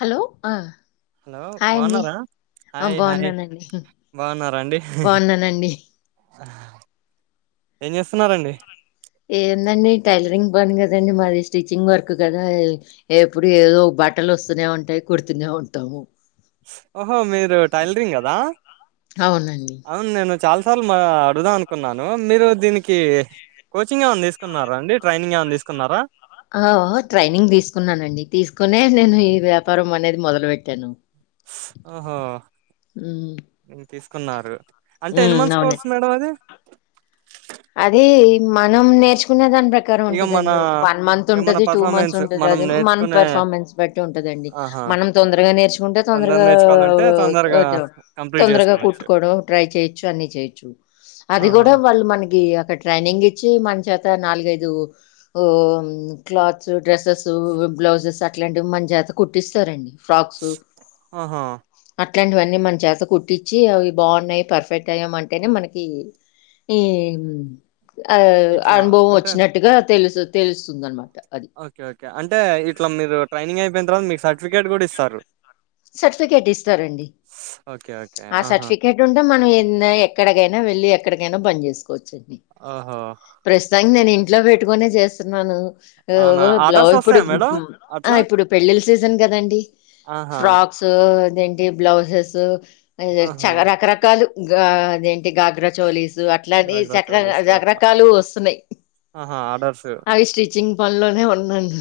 Hello hello hi అండి బాగున్నారా hi hi బాగున్నానండి బాగున్నారా అండి బాగున్నానండి ఏం చేస్తున్నారంండి ఏందండి టైలరింగ్ బని కదండి మాది స్టిచ్చింగ్ వర్క్ కదా ఎప్పుడు ఏదో బట్టలు వస్తూనే ఉంటాయి కుడుతూనే ఉంటాము ఆహ హో మీరు టైలరింగ్ కదా అవునండి అవును నేను చాలా సార్లు మా అడుగుదాం అనుకున్నాను మీరు దీనికి కోచింగ్ ఏమైన్నా తీసుకున్నారా అండి ట్రైనింగ్ ఏమైన్నా తీసుకున్నారా ఆ ట్రైనింగ్ తీసుకున్నానండి తీసుకునే నేను ఈ వ్యాపారం అనేది మొదలు పెట్టాను ఆహా ఉమ్ తీసుకున్నారు అంటే ఎన్ని ఉమ్ మంత్స్ అవును కావచ్చు మేడం అది అది మనం నేర్చుకునేదంట ప్రకారం ఇక మన ఉంటదండి ఒక వన్ మంత్ ఇక మన ఉంటుది టూ మంత్స్ పర్ఫార్మెన్స్ ఉంటంది మనం అది మన నేర్చుకునే పెర్ఫార్మెన్స్ బట్టి ఉంటదండి ఆహా మనం తొందరగా నేర్చుకుంటే తొందర తొందరగా నేర్చుకోవాలంటే తొందరగా కంప్లీట్ తొందరగా చేసుకోవచ్చు కుట్టుకోవడం ట్రై చేయొచ్చు అన్ని చేయొచ్చు అది ఆహా కూడా వాళ్ళు మనకి అక్కడ ట్రైనింగ్ ఇచ్చి మన చేత నాలుగైదు క్లాత్స్ డ్రెస్సెస్ బ్లౌజెస్ అట్లాంటివి మంచి చేత కుట్టిస్తారండి ఫ్రాక్స్ ఆహా అట్లాంటివన్నీ మన చేత కుట్టించి అవి బాగున్నాయి పర్ఫెక్ట్ అయ్యామ అంటేనే మనకి ఈ ఉ ఆ ఇట్లా అనుభవం అంటే వచ్చినట్టుగా తెలుసు తెలుస్తుందన్నమాట ఓకే ఓకే అంటే ఇట్లా మీరు ట్రైనింగ్ అయిపోయిన తర్వాత మీకు సర్టిఫికేట్ కూడా ఇస్తారు సర్టిఫికేట్ ఇస్తారండి ఓకే. ఓకే. ఆ ఆహా! సర్టిఫికేట్ ఉంటే మనం ఎన్న ఎక్కడికైనా వెళ్ళి ఎ ఎక్కడికైనా బంద చేసుకో వచ్చింది ఓహో! ప్రస్తతంగా నేన్ ఇంట్లో పెట్టుకునే చేస్తున్నాను అవునా? యోగో బ్ల ఆర్డర్స్ ఇప్పుడు ఒస్తాయా మేడం ఉహుమ్ ఆ అట్లా? ఇప్పుడు పెళ్ళిళ్ళ సీజన్ కదండి ఆహా! ఫ్రాక్స్ దేంటి బ్లౌజెస్స్సు నీచే ఆహా! చకరకరకాలు గాదే గాగ్రా చోలీసు అట్లాని గాగ్రా చోలీస్ అట్లా. చకరకరకాలు వస్తున్నాయి. ఆహా! ఆర్డర్స్ అవి స్టిచింగ్ పల్లొనే ఉంనండి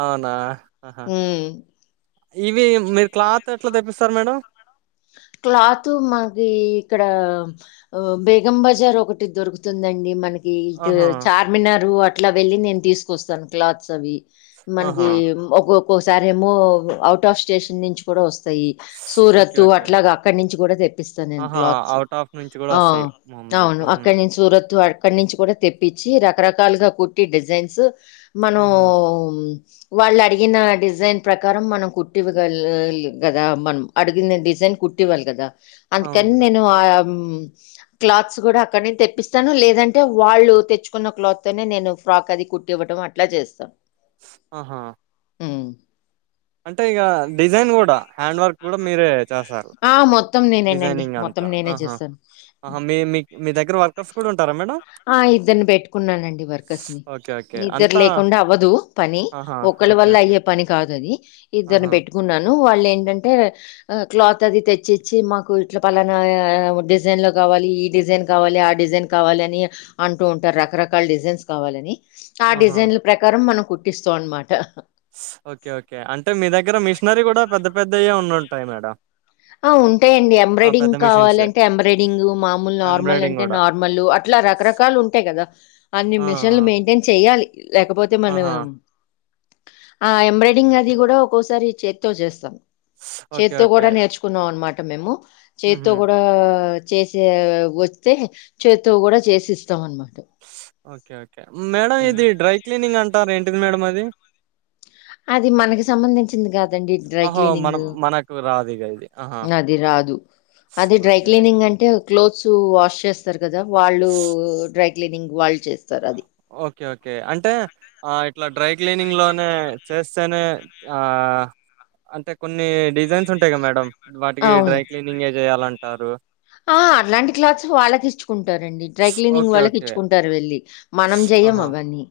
అవునా ఆహా! ఉమ్ ఇవి మీరు క్లాత్ ఎట్లా తెప్పిస్తారు మేడం క్లాత్ మాకి ఇక్కడ ఊ బేగం బజార్ ఒకటి దొరుకుతుందండి మనకి ఇటు ఆహా! చార్మినరు అ అట్లా వెళ్ళి నేను తీసుకొస్తాను క్లాత్స్ అవి మనకి ఆహా! ఒగ్గోగొ ఒసారెమో అవుట్ ఆఫ్ స్టేషన్ నుంచి కూడా వస్ సయి ఓకే. సూరత్ ఓకే. అట్ అక్కడ నుంచి కూడా తెప్పిస్తాను నేను ఆహా! క్లాత్స్ ఔట్ ఆఫ్ నుంచి గూడా ఆ ఒస్తాయి మామూలుగా. అవును హుహు. అక్కనుంచి సూరత్ అక్కడి నుంచి కూడా తెప్పించి రకరకాలుగా కుట్టి డిజైన్స్ ఆహా! మనోమ్ వాళ్ళు అడిగిన డిజైన్ ప్రకారం మనం కుట్టివ్వ గలిగి గదా మనం అడిగిన డిజైన్ కుట్టివ్వాలి కదా అవును అందుకని మేడం. నేను ఆ యమ్ క్లాత్స్ కూడా అక్కడి నుంచి తెప్పిస్తాను. లేదంటే వాళ్ళు తెచ్చుకున్న క్లాత్ తోనే నేను ఫ్రాక్ అది కుట్టి ఇవ్వడం అట్లా చేస్తా. స్ ఆహా అంటే ఇగా డిజైన్ కూడా హ్యాండ్ వర్క్ కూడా మీరే చెసారు ఆ మొత్తం నేనేనండి మొత్తం నేనే చేసాను. ఆహా! మీ మీ మీ దగ్గర వర్కర్స్ కూడా ఉంటారా మేడం? ఆ ఇద్దరిని పెట్టుకున్నానండి వర్కర్స్ ని ఓకే. ఓకే. ఇద్దరు అంతా లేకుండా అవ్వదు పని ఆహా! ఒకళ్ళ ఓకే. వల్ల ఓకే. అయ్యే పని కాదు అది ఇద్దరిని ఆహా! పెట్టుకున్నాను వాళ్ళు ఏంటంటే అ క్లాత్ అది తెచ్చిచ్చి మాకు ఇట్లా పలానా డిజైన్లో కావాలి, ఈ డిజైన్ కావాలి, ఆ డిజైన్ కావాలి అని, అంటూ ఉంటారు రకరకాల డిజైన్స్ కావాలని ఆ ఆహా! డిజైన్ల ప్రకారం మనం కుట్టిస్తావ్ అన్మాట ఓకే ఓకే అంటే మీ దగ్గర మిషనరీ కూడా పెద్ద పెద్దయే ఉండు ఉంటాయి మేడంమ్ ఆ ఉంటాయండి ఎంబ్రాయిడింగ్ మిషన్సే. కావాలంటే ఎంబ్రాయిడింగ్ మామూలు నార్మల్ ఎంబ్రాయిడింగ్ అంటే గూడా. నార్మలు అట్లా రకరకాలు ఉంటాయి. కదా అన్ని ఆ! ఆ! మిషిన్లు మెయింటైన్ చెయాలి. లేకపోతే మనం ఆహా! ఆ ఎంబ్రాయిడిరింగ్ అది కూడా ఒక్కోసారి చేతితో చేస్తాం. ఓకే. చెత్తో ఓకే. కూడా నేర్చ్ [unintelligible] మేము చేత్తో హుహు. కూడా చేసే వత్తె చేత్తో కూడా చేసిస్తాం అన్మా ఓకే ఓకే మేడం ఇది డ్రై క్లీనింగ్ అంటారు ఏంటిది మేడం అది ది అది మనకి సంబంధించింది కాదండి డ్రై ఓహో! మనం క్లీనింగ్ మనకు రాదిగ ఇది. ఆహా! అది రాదు అది డ్రై ఓకే. క్లీనింగ్ అంటే క్లోత్స్ వాష్ చేస్తరు. కదా వాళ్ళు డ్రై క్లీనింగ్ వాళ్ చేెస్ ఓకే ఓకే అంటే ఆ ఇట్లా డ్రై క్లీనింగ్ లోనే చేస్తేనే ఆ అంటే కొన్ని డిజైన్స్ ఉంటాయి. కా మేడం వాటికి అవును డ్రై క్లీనింగే జేయాలంటారు. ఆహా అట్లాంటి క్లాత్స్ వాళ్ళ కిచ్చుకుంటారండి. Dry cleaning okay. వాళ్ళ ఓకే. కిచ్చుకుంటారు వెళ్ళి మనం చెయ్యం ఆహా! అవన్నీ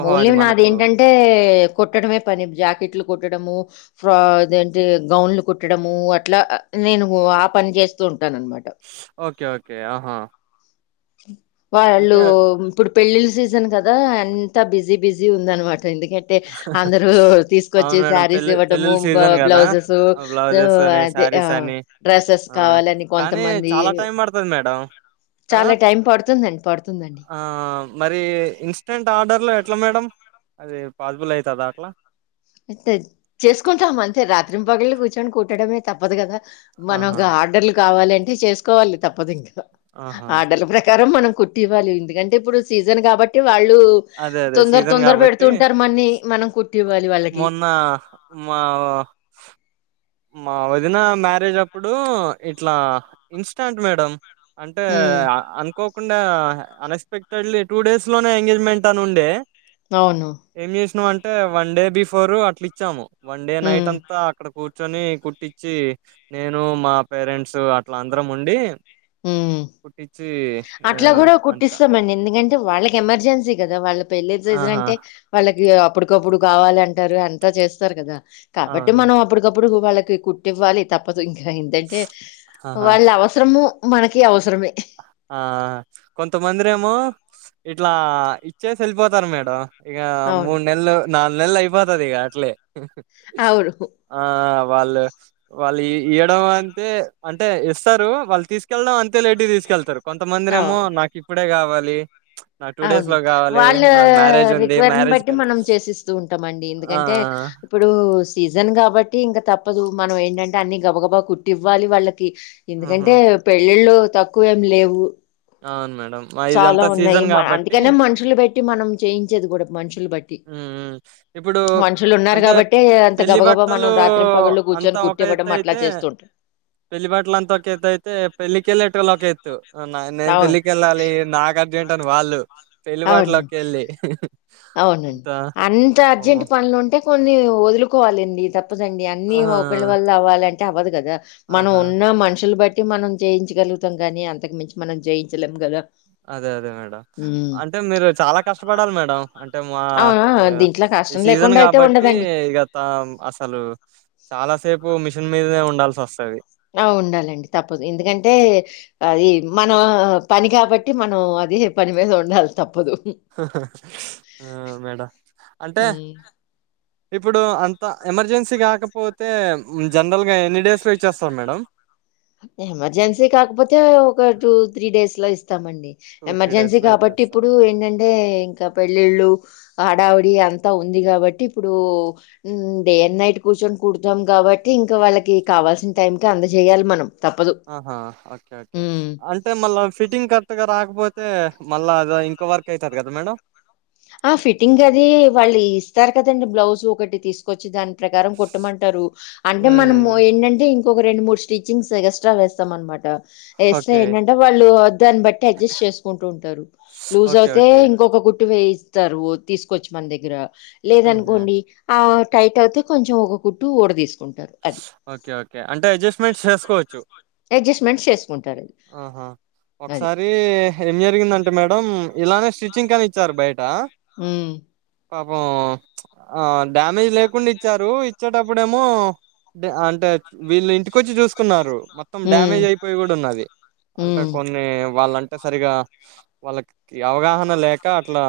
ఓహో! ఓన్లీ అది నాది మనకు ఏంటంటే కుట్టడమే పని జాకెట్లు కుట్టడము ఫ్ర అదేంటి గౌన్లు కుట్టడము ఇట్లా నేను ఆ పని చేస్తూ ఓకే ఓకే ఆహా వాళ్ళు అంటే ఇప్పుడు పెళ్ళిళ్ళ సీజన్ కదా అంతా బిజీ బిజీ ఉందనమాట ఎందుకంటే అందరు తీసుకొచ్చి అవును మేడం. శారీస్ పెళ్లి ఇవ్వటము పెళ్ళిళ్ళ బ్లౌ బ్లౌజెస్ సారీస్ అని ఆ కానీ కొంతమంది చాలా టైం పడతది మేడం కదా చాలా టైం పడుతుందండి. పడుతుందండి. ఆ మరి ఇన్స్టెంట్ ఆర్డర్లు ఎట్లా మేడం అదే పాసిబుల్ అయితదా అట్లా తే చేసుకుంటాం అంతే రాత్రిం పగల్లు కూర్చొని కుట్టడమే తప్పదు కదా మనం ఆహా! గా ఆర్డర్లు కావాలని అయితే చేసుకోవాలి తప్పదు ఇంకా ఆహా! ఆర్డర్ల ప్రకారం మనం కుట్టి ఇవ్వాలి ఎందుకంటే ఇప్పుడు సీజన్ కాబట్టి వాళ్ళు అదే. అదే. తొందర సీజన్ తొందర గాబట్టి పెడుతుంటారు మనన్ని మనం కుట్టివ్వాలి వాళ్ళ మొన్న మా మా వదిన మ్యారేజ్ అప్పుడు ఇట్లా ఇన్స్టాంట్ మేడం అంటే ఉమ్ అనుకోకుండా అన్ఎక్స్పెక్టెడ్లీ టూ డేస్ లోనే ఎంగేజ్మెంట్ అనుండే అవును ఎం చేసిన అం టే వన్ డే బిఫోరు అట్లిచ్చాము వన్ డే నైట్ ఉమ్ అంతా అక్కడ కూర్ ర్చొని కుట్టిచ్చి నేను మా పేరెంట్స్ అట్లా అందరం ఉండి ఉమ్ కుట్టి అట్లా గూడా కుట్టిస్తామండి ఎందుకంటే వాళ్ళకెమర్జెన్సీ గదా వాళ్ళక్ పెళ్లిళ్ల సీజన్ ఆహా అంటే వాళ్ళ గా అప్పుడుకప్పుడు కావాలంటారు అంతా చేస్తారు కదా కాబట్టి అవును మనం అప్పుడకప్పుడు వాళ్ళ కీ కుట్టివ్వాలి తప్పద్ ఇంకా ఏంటంటే ఆహా వాళ్ళ అవసరము మనకి అవసరమే ఆ కొంతమందిరేమో ఇట్లా ఇచ్చేసి ఎళ్ళిపోతారు మేడం ఇగ అవును మూడ్నెల్లు నాల్ నెల్లు అయిపోతదిగ అట్లే అవును ఆ వాళ్ళు వాళ్ళు ఇయడం అంతే అంటే ఇస్తారు వాళ్ళు తీసుకెళ్లడం అంతే లేట్ తీసుక్ కెళ్తారు కొంతమందినేమో అవు నాకిప్పుడే కావాల్ ప్లే అవును వాళ్ళ మ్యారేజ్ ఉంది రిక్వైరన్ మ్యారేజ్ కి బట్టి వెళ్ మనం చేసిస్తూ ఉంటామండి ఆ ఎందుకంటే ఇప్పుడూ సీజన్ కాబట్టి ఇంకా తప్పదు మనం ఏంటంటే అన్ని గబ గబ కుట్టివ్వాలి వాళ్ళ కి ఆ ఆహా ఎందుకంటే పెళ్ళిళ్ళు తక్కువేం లేవు అవును మేడం ఆ చాలా ఇదంతా ఉన్నాయి సీజన్ మ కాబట్టి అందుకనే మనుషులు పెట్టి మనం చేయించేది కూడా మంచి ఇప్పుడు మనుషులున్నారు అంటే గాబట్టే అంత పెళ్లిి గబగబా బట్టలు మనం రాత్రింపగళ్ళు అంతా గూర్చొని ఒక ఎత్త కుట్టివ్వడం అట్లా అయితే చేస్తూ ఉంటాం. పెళ్లి బట్టలు అంతా ఒక ఎత్త అయితే పెళ్ళకిెళ్ళేటటుకళ ఒక ఎత్తు నేను అవును. పెళ్ళకిెళ్ళాలి నాకు ఏంటాను వాళ్ళు పెళ్లిబాట్లోకి అవునండి. వెళ్ళి అవునండి అంత అర్జెంట్ పనులు ఉంటే కొన్ని వదులుకోవాలండి తప్ప తప్పదండి అన్ని ఆ! ఒకళ్రి వల్ల అవ్వాలంటే తవ కదా మనం ఆహా! ఉన్న మనుషులు బట్టి అట్టి మనం జయించగలుగుతాం కానీ అంత మించి మనం జయించలేం కదా అదే అదే మేడం అంటే మీరు చాలా కష్టపడాలి మేడం అంటే మా అవునా! దీంట్లో ఈ కష్టం సీజన్ లేకుండా అయితే కాబట్టి ఉండదండి. ఇ గ త అసలు చాలా సేపు మిషన్ మీదనే ఉంల్సి వస్తుంది ఆ ఉండాలండి తప్పదు ఎందుకంటే అది మనం పని కాబట్టి మనం అది పని మీద ఉండాలి తప్పదు ఆ మేడం అంటే హ్మ్. ఇప్పుడు అంత ఎమర్జెన్సీ కాకపోతే జనరల్గా ఎన్ని డేస్లో ఇచ్చేస్తాారు మేడం ఎమర్జెన్సీ కాకపోతే ఒక టూ త్రీ డేస్ లో ఇస్త స్తామండి టూ త్రీ డేస్ ఎమర్జెన్సీ లో కాబట్టి ఇచ్చేస్తారు ఇప్పుడు ఏంటంటే ఇంకా పెళ్ళిళ్ళు ఆడావిడి అంతా ఉంది కాబట్టి ఇప్పుడు డే అండ్ నైట్ కూర్చొని కుడతాం కాబట్టి ఇంకా వాళ్ళకి కావాల్సిన టైంకి అంత చెయాలి మనం తప్పదు. ఆహా ఓకే ఓకే హ్మ్. అంటే మళ్ళా ఫిటింగ్ క కొత్తగా రాకపోతే మళ్ళా అద ఇంకో వర్క్ అవుతుంది కదా మేడం ఆ ఫిట్టింగ్ అది వాళ్ళు ఇస్తారు కదండి బ్లౌజ్ ఒకటి తీసుకొచ్చి దానికి ప్రకారం కొట్టమంటారు అంటే మనము హ్మ్ ఏంటంటే ఇం ఒక రెండు మూడు స్టిచ్చింగ్స్ ఎక్స్ట్రా వేస్తాం అనమాట వస్తా ఓకే ఏంటంటే వాళ్ళు దాన్ని బట్టి అడ్జస్ట్ చేసుకుంటూ ఉంటారు లూజ్ ఓకే అవుతే ఓకే ఇంకొక గుట్టి వే వస్తారు తీసుకోవచ్చు మన దగ్గర ఉహు లేదనుకోండి ఆ టైట్ అవుతే కొంచెం ఒక కుట్టు ఊడ తీసుకు ఓకే ఓకే అంటే అడ్జస్ట్మెంట్ అడ్జస్ట్‌మెంట్స్ చేసుకుంటారు. చేసుకోవచ్చుహా అది. ఒకసారి ఏం జరిగిందంటే అే మేడ ఇలానే స్టిచ్చింగ్ కని ఇచ్చారు బయట ఆ పాపం ఆ డ్యామేజ్ లేకుండా ఇచ్చారు ఇచ్చేటప్పుడేమో అంటే అంటే వీళ్ళు ఇంటికొచ్చి చూసుకున్నారు మొత్తం హ్మ్. డ్యామేజ్ అయిపోయి కూడా ఉన్నది అంటే హ్మ్. కొన్ని వాళ్ళంటే అంటే సరిగా వాళ్ళకి అవగాహన లేక అట్లా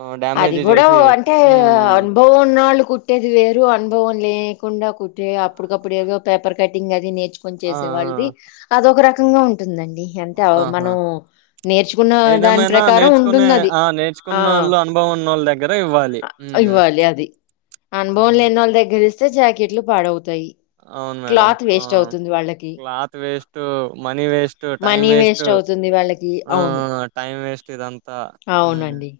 ఆ, అది డ్యామేజ్ కూడా చేసి అంటే ఉమ్ అనుభవం ఉన్నాళ్ళు కుట్టేది వేరు అనుభవం లేకుండా కుట్ట ఇ ఆప్పుడు కప్పుడేగ పేపర్ కటింగ్ అది నే కొని ఆ చేసే వాళ్ళది అదొ రక రంగా ఉంటుందండి ది అంటే ఆ ఆహా మనం నేర్చుకున్న దాని ఏదేమైనా ప్రకారం నేర్చుకునే ఉంటుంది అది ఆ ల దగ్గర ఇవ్వాలి ఊ అ ఇవ్వాలి అహ ఇస్తే జాకెట్లు పాడవుతాయి అవును మేడం క్లాత్ ఆ వేస్ట్ అవుతుంది వాళ్ళకి. Cloth waste money waste time money waste అవుతుంది వాళ్ళకి. అవును. టైమ్ వేస్ట్ ఇదంతా ఊ అవునండి.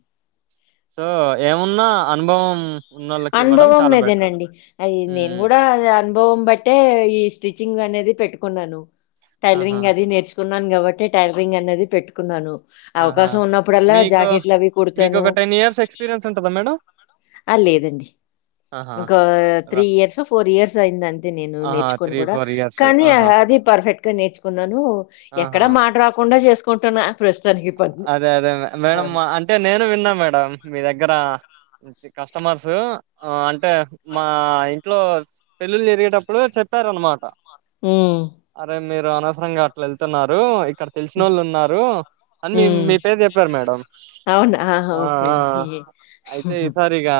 సో ఏమున్నా అనుభవం ఉన్నోళ్ళకి ఇవ్వడం అనుభవం చాలా బెటర్ మీదేనండి అది నేను ఉమ్ కూడా అనుభవం బట్టే ఈ స్టిచ్చింగ్ అనేది అది పెట్టుకున్నాను ఆహా టైలరింగ్ అది నేర్చుకు ఉన్నాను కాబట్టి టైరింగ్ అనేది పెట్టుకున్నాను ఆహా అవకాశం ఉన్నప్పుడల్లా మీకు జాకెట్లు అవి మీకు ఒక టెన్ ఇయర్స్ ఎక్స్పీరియన్స్ ఉంటదా మేడం అ లేదండి ఆహా! ఒకంకా three rough years four years అయింది అంతే నేను ఆహా నేర్చుకని త్రీ కూడా ఫోర్ ఇయర్స్ కానీ ఆహా అది పర్ఫెక్ట్ గా నేర్చుకున్నాను ఎక్కడా మాట్ రాకుండా చేసుకు కుంటున్న ప్రస్ అ అదె అదె మె మేడం, అంటె నేను విన్న మేడం, మీ దగ్గర్ ఇక్కడ నుంచి కస్టమర్స్ సు అంటె, మా ఇంట్లొ పెళ్ళిళ్ళ్ జరిగేటప్పుడు, చెప్పారు అనమాట. ఊ మీరు అనవసరంగ అట్ల వెళ్తున్నారు. ఇక్ అక్కడ, తెల్స్ హ్మ్ నోళ్ళు ఉన్నారు. మి హ్మ్. మీ పేర్ చెప్పారు మేడం. అవునా ఆహా! ఆ ఓకే ఆ అండి అ అయితె ఈసారి ఇగ హ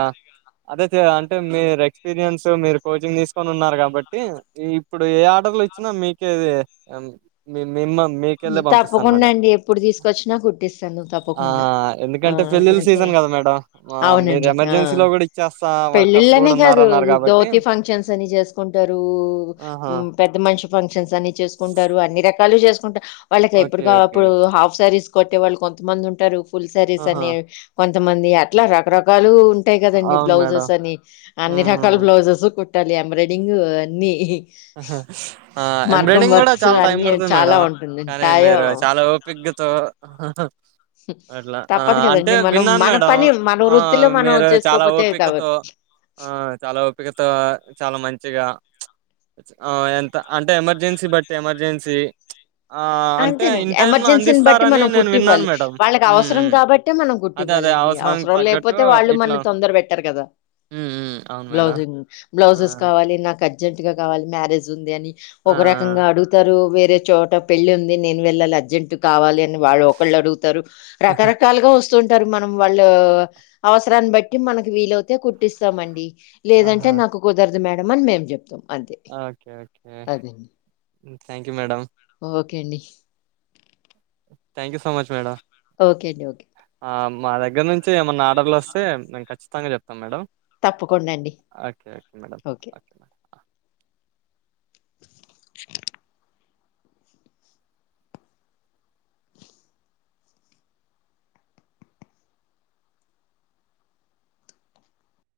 అదైతె అంటె మీర్ ఎక్స్పీరియన్స్ సు మీరు కోచింగ్ తీస్ కొన్ ఉన్నారు కాబట్టి, యిప్పుడు ఏ ఆర్డర్లు యిచ్చిన మీకె అది అంత్ మీ మ తప్పకుండ అండి ఎప్పుడు తీసుకొచ్చిన ఆ కుట్టిస్తాను ఆ తప్పకుండ. ఆ ఎందుకంటే పెళ్ళిళ్ళ అంటె సీజన్ కదా మేడం ఆ మీరు ఔనండి ఆ ఎమర్జెన్సీలో కూడా ఇచ్చేస్తా వర్కర్స్ పెళ్ళిళ్ళు అని కూడా ఉన్నారు కాదు, అన్నారు కాబట్టి దోతి ఫంక్షన్స్ అని జేస్ కుంటరూ ఆహా ఉమ్ పెద్ద మన్ షి ఫంక్షన్స్ అన్ని చేస్ కుంటారు. అన్ని రకాలు జేస్ హ వాళ్ళకి యెప్పుడు ఓకే ఓకే కప్పుడు హాఫ్ శారీస్ కొట్టె వాళ్ళు కొంతమంది ఉంటారు. పుల్ సరిస్ ఆహా అని కొంత్ కొంతమంది అట్ల రకరకాలూ ఉంట్ ఉంటాయ్ గదండి. అవును మేడం బ్లౌజెస్ అని అన్ని రకాల్ ఉమ్ బ్లౌజెస్ సు కుట్ పెట్టాలి ఎంబ్రాయిడింగ్ అన్ని ఇహి ఉహు ఆ ఎంబ్రాయిడింగ్ గూడ వర్క్స్ చాల్ టైం అన్ని బడతది చాలా మేడం ఉంటుందండి కాని, తాయ మీరు చాల ఓపిగ్గ్ ఆ ఆహ అట్ల ఆ తప్పదు అంటె కదండి మనం విన్నాన్ మన మేడం పని మన ఆ వృత్తిలో మనం మీరు చాల చేసుకోపోతే తవదు ఓపికతొ ఆ చాల ఓపికతో ఆ చాల మంచిగ ప్చ్ ఆ ఎంత అంటె ఎమర్జెన్సి బట్టి ఎమర్జెన్సీ ప్చ్ అంతెనండి ఎమర్జెన్సీని బట్టి మనం నేను విన్నాను కుట్టివ్వాలి మేడం. వాళ్లకి హ్మ్. అవసరం హ్మ్. కాబట్టె మనం అదే కుట్టివ్వాలి అదే అండి అవసరానికి అవసరంలేక్ తగ్గట్టు పోతె వాళ్ళు ఇట్లా మని తొందర పెట్టరు గద హ్మ్. హ్మ్. అవును మేడం. బ్లౌజింగ్ ఆ! బ్లౌజెస్ కావాలి నాక అని అర్జెంట్ గా గావాలి మ్యారేజ్ ఉంది అని ఆ! ఒక రకంగ ఆ! అడుగుతారు వేరె అదేచోట పెళ్లి ఉంది నేన్ వెళ్ళాలి అర్జెంట్ కావాలి అని అని వాళ్ళు ఒకళ్ళు అడుగుతారు రకరకాలుగ వస్తుంట అంటారు మనం వాళ్ళు అవసరాన్ని బట్టి మనకి వీలవుతె కుట్టిస్తామండి లేదంటె నాకు కుదరద్ ద్దుమేడం అన్ మేమ్ జెప్తాం ఆ okay okay thank you madam okay అండి thank you so much madam okay అండి ఓకేడి ఆ! మా దగ్గర నుంచి ఏమైన్నా ఆర్డర్లు వస్తే మేము ఖచ్చితంగా చెప్తాం మేడం తప్పకుండా అండి. Okay okay madam okay. ఓక్ మ